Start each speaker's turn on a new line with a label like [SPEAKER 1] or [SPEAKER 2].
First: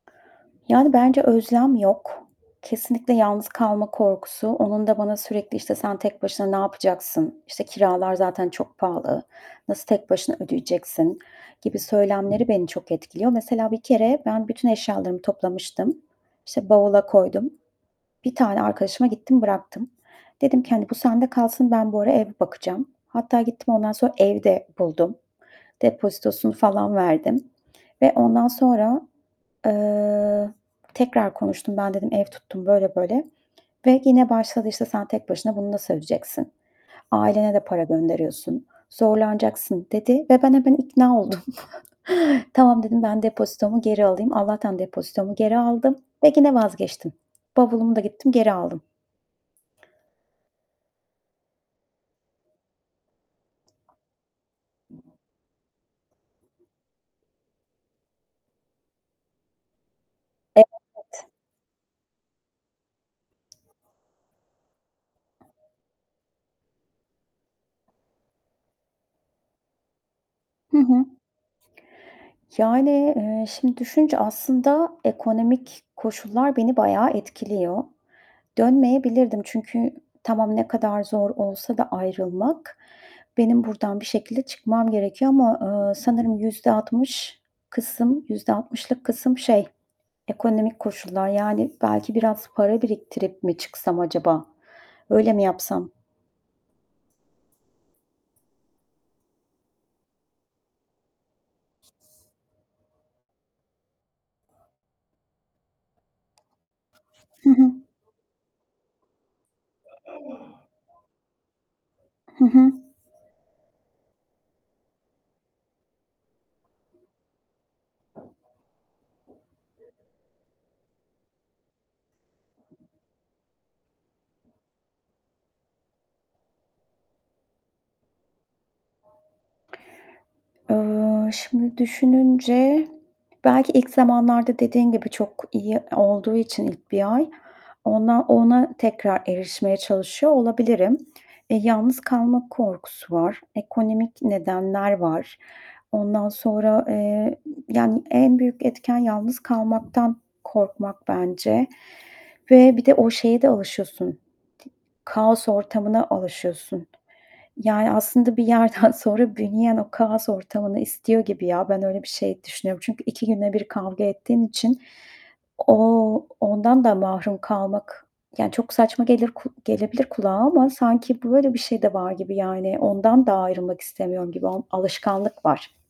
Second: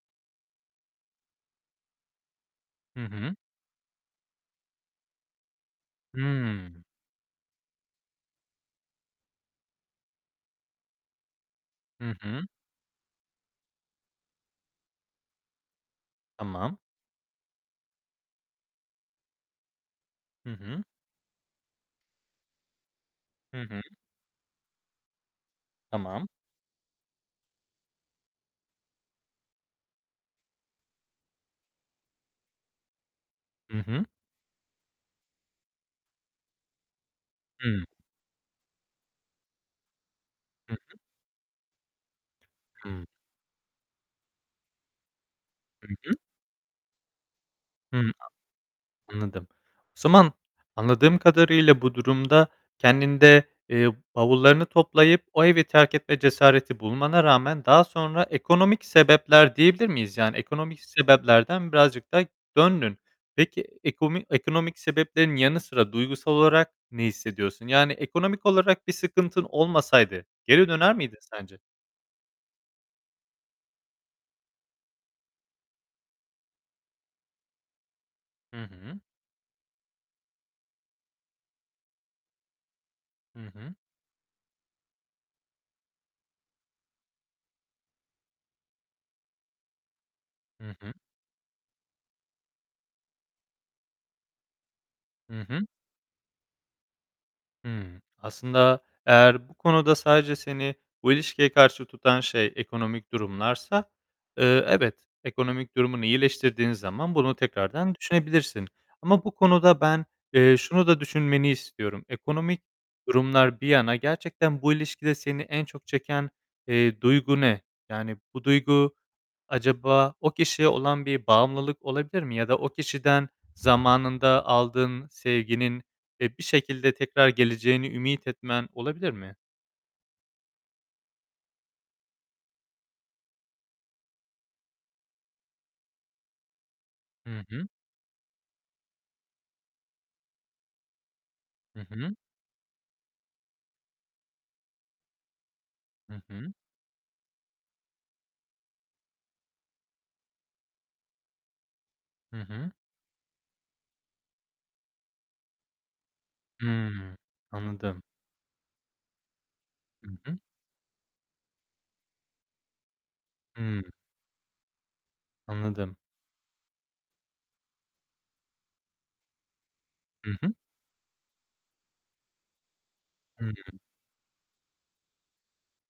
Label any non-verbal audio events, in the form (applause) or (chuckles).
[SPEAKER 1] Yani bence özlem yok.
[SPEAKER 2] Hı
[SPEAKER 1] Kesinlikle
[SPEAKER 2] hı.
[SPEAKER 1] yalnız kalma korkusu. Onun da bana sürekli işte, "Sen tek başına ne
[SPEAKER 2] Hıı.
[SPEAKER 1] yapacaksın? İşte, kiralar zaten çok pahalı? Nasıl tek başına ödeyeceksin?" gibi
[SPEAKER 2] Hı hı.
[SPEAKER 1] söylemleri beni çok etkiliyor. Mesela bir kere ben bütün eşyalarımı toplamıştım. İşte,
[SPEAKER 2] Tamam.
[SPEAKER 1] bavula koydum. Bir tane arkadaşıma gittim, bıraktım.
[SPEAKER 2] Hı
[SPEAKER 1] Dedim ki,
[SPEAKER 2] hı.
[SPEAKER 1] hani, "Bu sende kalsın, ben bu ara ev bakacağım." Hatta
[SPEAKER 2] Hı
[SPEAKER 1] gittim
[SPEAKER 2] hı.
[SPEAKER 1] ondan sonra ev de buldum.
[SPEAKER 2] Tamam.
[SPEAKER 1] Depozitosunu falan verdim. Ve ondan sonra, eee, tekrar konuştum. "Ben" dedim, "Ev tuttum." böyle böyle.
[SPEAKER 2] Hı
[SPEAKER 1] Ve
[SPEAKER 2] hı.
[SPEAKER 1] gene başladı, işte, "Sen tek başına bunu nasıl ödeyeceksin? Ailene de para
[SPEAKER 2] Hıı.
[SPEAKER 1] gönderiyorsun, zorlanacaksın." dedi ve ben
[SPEAKER 2] Hı
[SPEAKER 1] hemen
[SPEAKER 2] hı.
[SPEAKER 1] ikna oldum. (chuckles) "Tamam." dedim,
[SPEAKER 2] Hıı.
[SPEAKER 1] "Ben depozitomu geri alayım." Allah'tan depozitomu geri
[SPEAKER 2] Hı
[SPEAKER 1] aldım
[SPEAKER 2] hı.
[SPEAKER 1] ve gine vazgeçtim. Bavulumu da
[SPEAKER 2] Hı,
[SPEAKER 1] gittim geri aldım.
[SPEAKER 2] a anladım. O zaman anladığım kadarıyla bu durumda kendinde, eee, bavullarını toplayıp o evi terk etme cesareti bulmana rağmen daha sonra ekonomik sebepler diyebilir miyiz? Yani ekonomik
[SPEAKER 1] (unintelligible)
[SPEAKER 2] sebeplerden birazcık da döndün. Peki ekomi ekonomik sebeplerin yanı sıra duygusal olarak ne hissediyorsun? Yani ekonomik olarak bir sıkıntın olmasaydı geri
[SPEAKER 1] Hı
[SPEAKER 2] döner
[SPEAKER 1] hı.
[SPEAKER 2] miydin sence?
[SPEAKER 1] Yani, eee, şimdi düşününce aslında ekonomik koşullar beni bayağı etkiliyor.
[SPEAKER 2] Hı hı.
[SPEAKER 1] Dönmeyebilirdim çünkü tamam ne kadar zor olsa da ayrılmak,
[SPEAKER 2] Hı
[SPEAKER 1] benim
[SPEAKER 2] hı.
[SPEAKER 1] buradan bir şekilde çıkmam gerekiyor ama, eee, sanırım %60 kısım %60'lık kısım şey,
[SPEAKER 2] Hı
[SPEAKER 1] ekonomik
[SPEAKER 2] hı.
[SPEAKER 1] koşullar yani belki biraz para biriktirip mi çıksam acaba, öyle
[SPEAKER 2] Hı
[SPEAKER 1] mi
[SPEAKER 2] hı.
[SPEAKER 1] yapsam?
[SPEAKER 2] Hıı. Aslında eğer bu konuda sadece seni bu ilişkiye karşı tutan şey ekonomik durumlarsa, eee, evet, ekonomik durumunu iyileştirdiğin zaman bunu
[SPEAKER 1] Hı hı.
[SPEAKER 2] tekrardan düşünebilirsin. Ama bu konuda ben, eee, şunu da düşünmeni istiyorum.
[SPEAKER 1] Hı
[SPEAKER 2] Ekonomik
[SPEAKER 1] hı.
[SPEAKER 2] durumlar bir yana, gerçekten bu ilişkide seni en çok çeken, eee, duygu ne? Yani bu duygu acaba o kişiye olan bir bağımlılık olabilir mi ya da o kişiden zamanında aldığın sevginin, eee, bir şekilde tekrar geleceğini ümit etmen olabilir mi?
[SPEAKER 1] Eee, şimdi düşününce belki ilk zamanlarda dediğin gibi çok iyi olduğu için ilk 1 ay
[SPEAKER 2] Hı hı.
[SPEAKER 1] ona ona tekrar erişmeye çalışıyor olabilirim. Eee,
[SPEAKER 2] Hı
[SPEAKER 1] yalnız
[SPEAKER 2] hı.
[SPEAKER 1] kalma korkusu var, ekonomik nedenler var.
[SPEAKER 2] Hı
[SPEAKER 1] Ondan
[SPEAKER 2] hı.
[SPEAKER 1] sonra, eee, yani en büyük etken yalnız kalmaktan korkmak bence.
[SPEAKER 2] Hı hı.
[SPEAKER 1] Ve bir de o şeye de alışıyorsun, kaos ortamına alışıyorsun.
[SPEAKER 2] Hıı.
[SPEAKER 1] Yani
[SPEAKER 2] Anladım.
[SPEAKER 1] aslında bir yerden sonra büyüyen o
[SPEAKER 2] Hı
[SPEAKER 1] kaos
[SPEAKER 2] hı.
[SPEAKER 1] ortamını istiyor gibi ya, ben öyle bir şey düşünüyorum. Çünkü 2 günde 1
[SPEAKER 2] Hıı.
[SPEAKER 1] kavga ettiğin için
[SPEAKER 2] Anladım.
[SPEAKER 1] o ondan da mahrum kalmak, yani çok saçma gelir ku gelebilir kulağa
[SPEAKER 2] Hı hı.
[SPEAKER 1] ama sanki böyle bir şey de var gibi yani ondan da
[SPEAKER 2] Hıı.
[SPEAKER 1] ayrılmak istemiyorum gibi. Al alışkanlık var.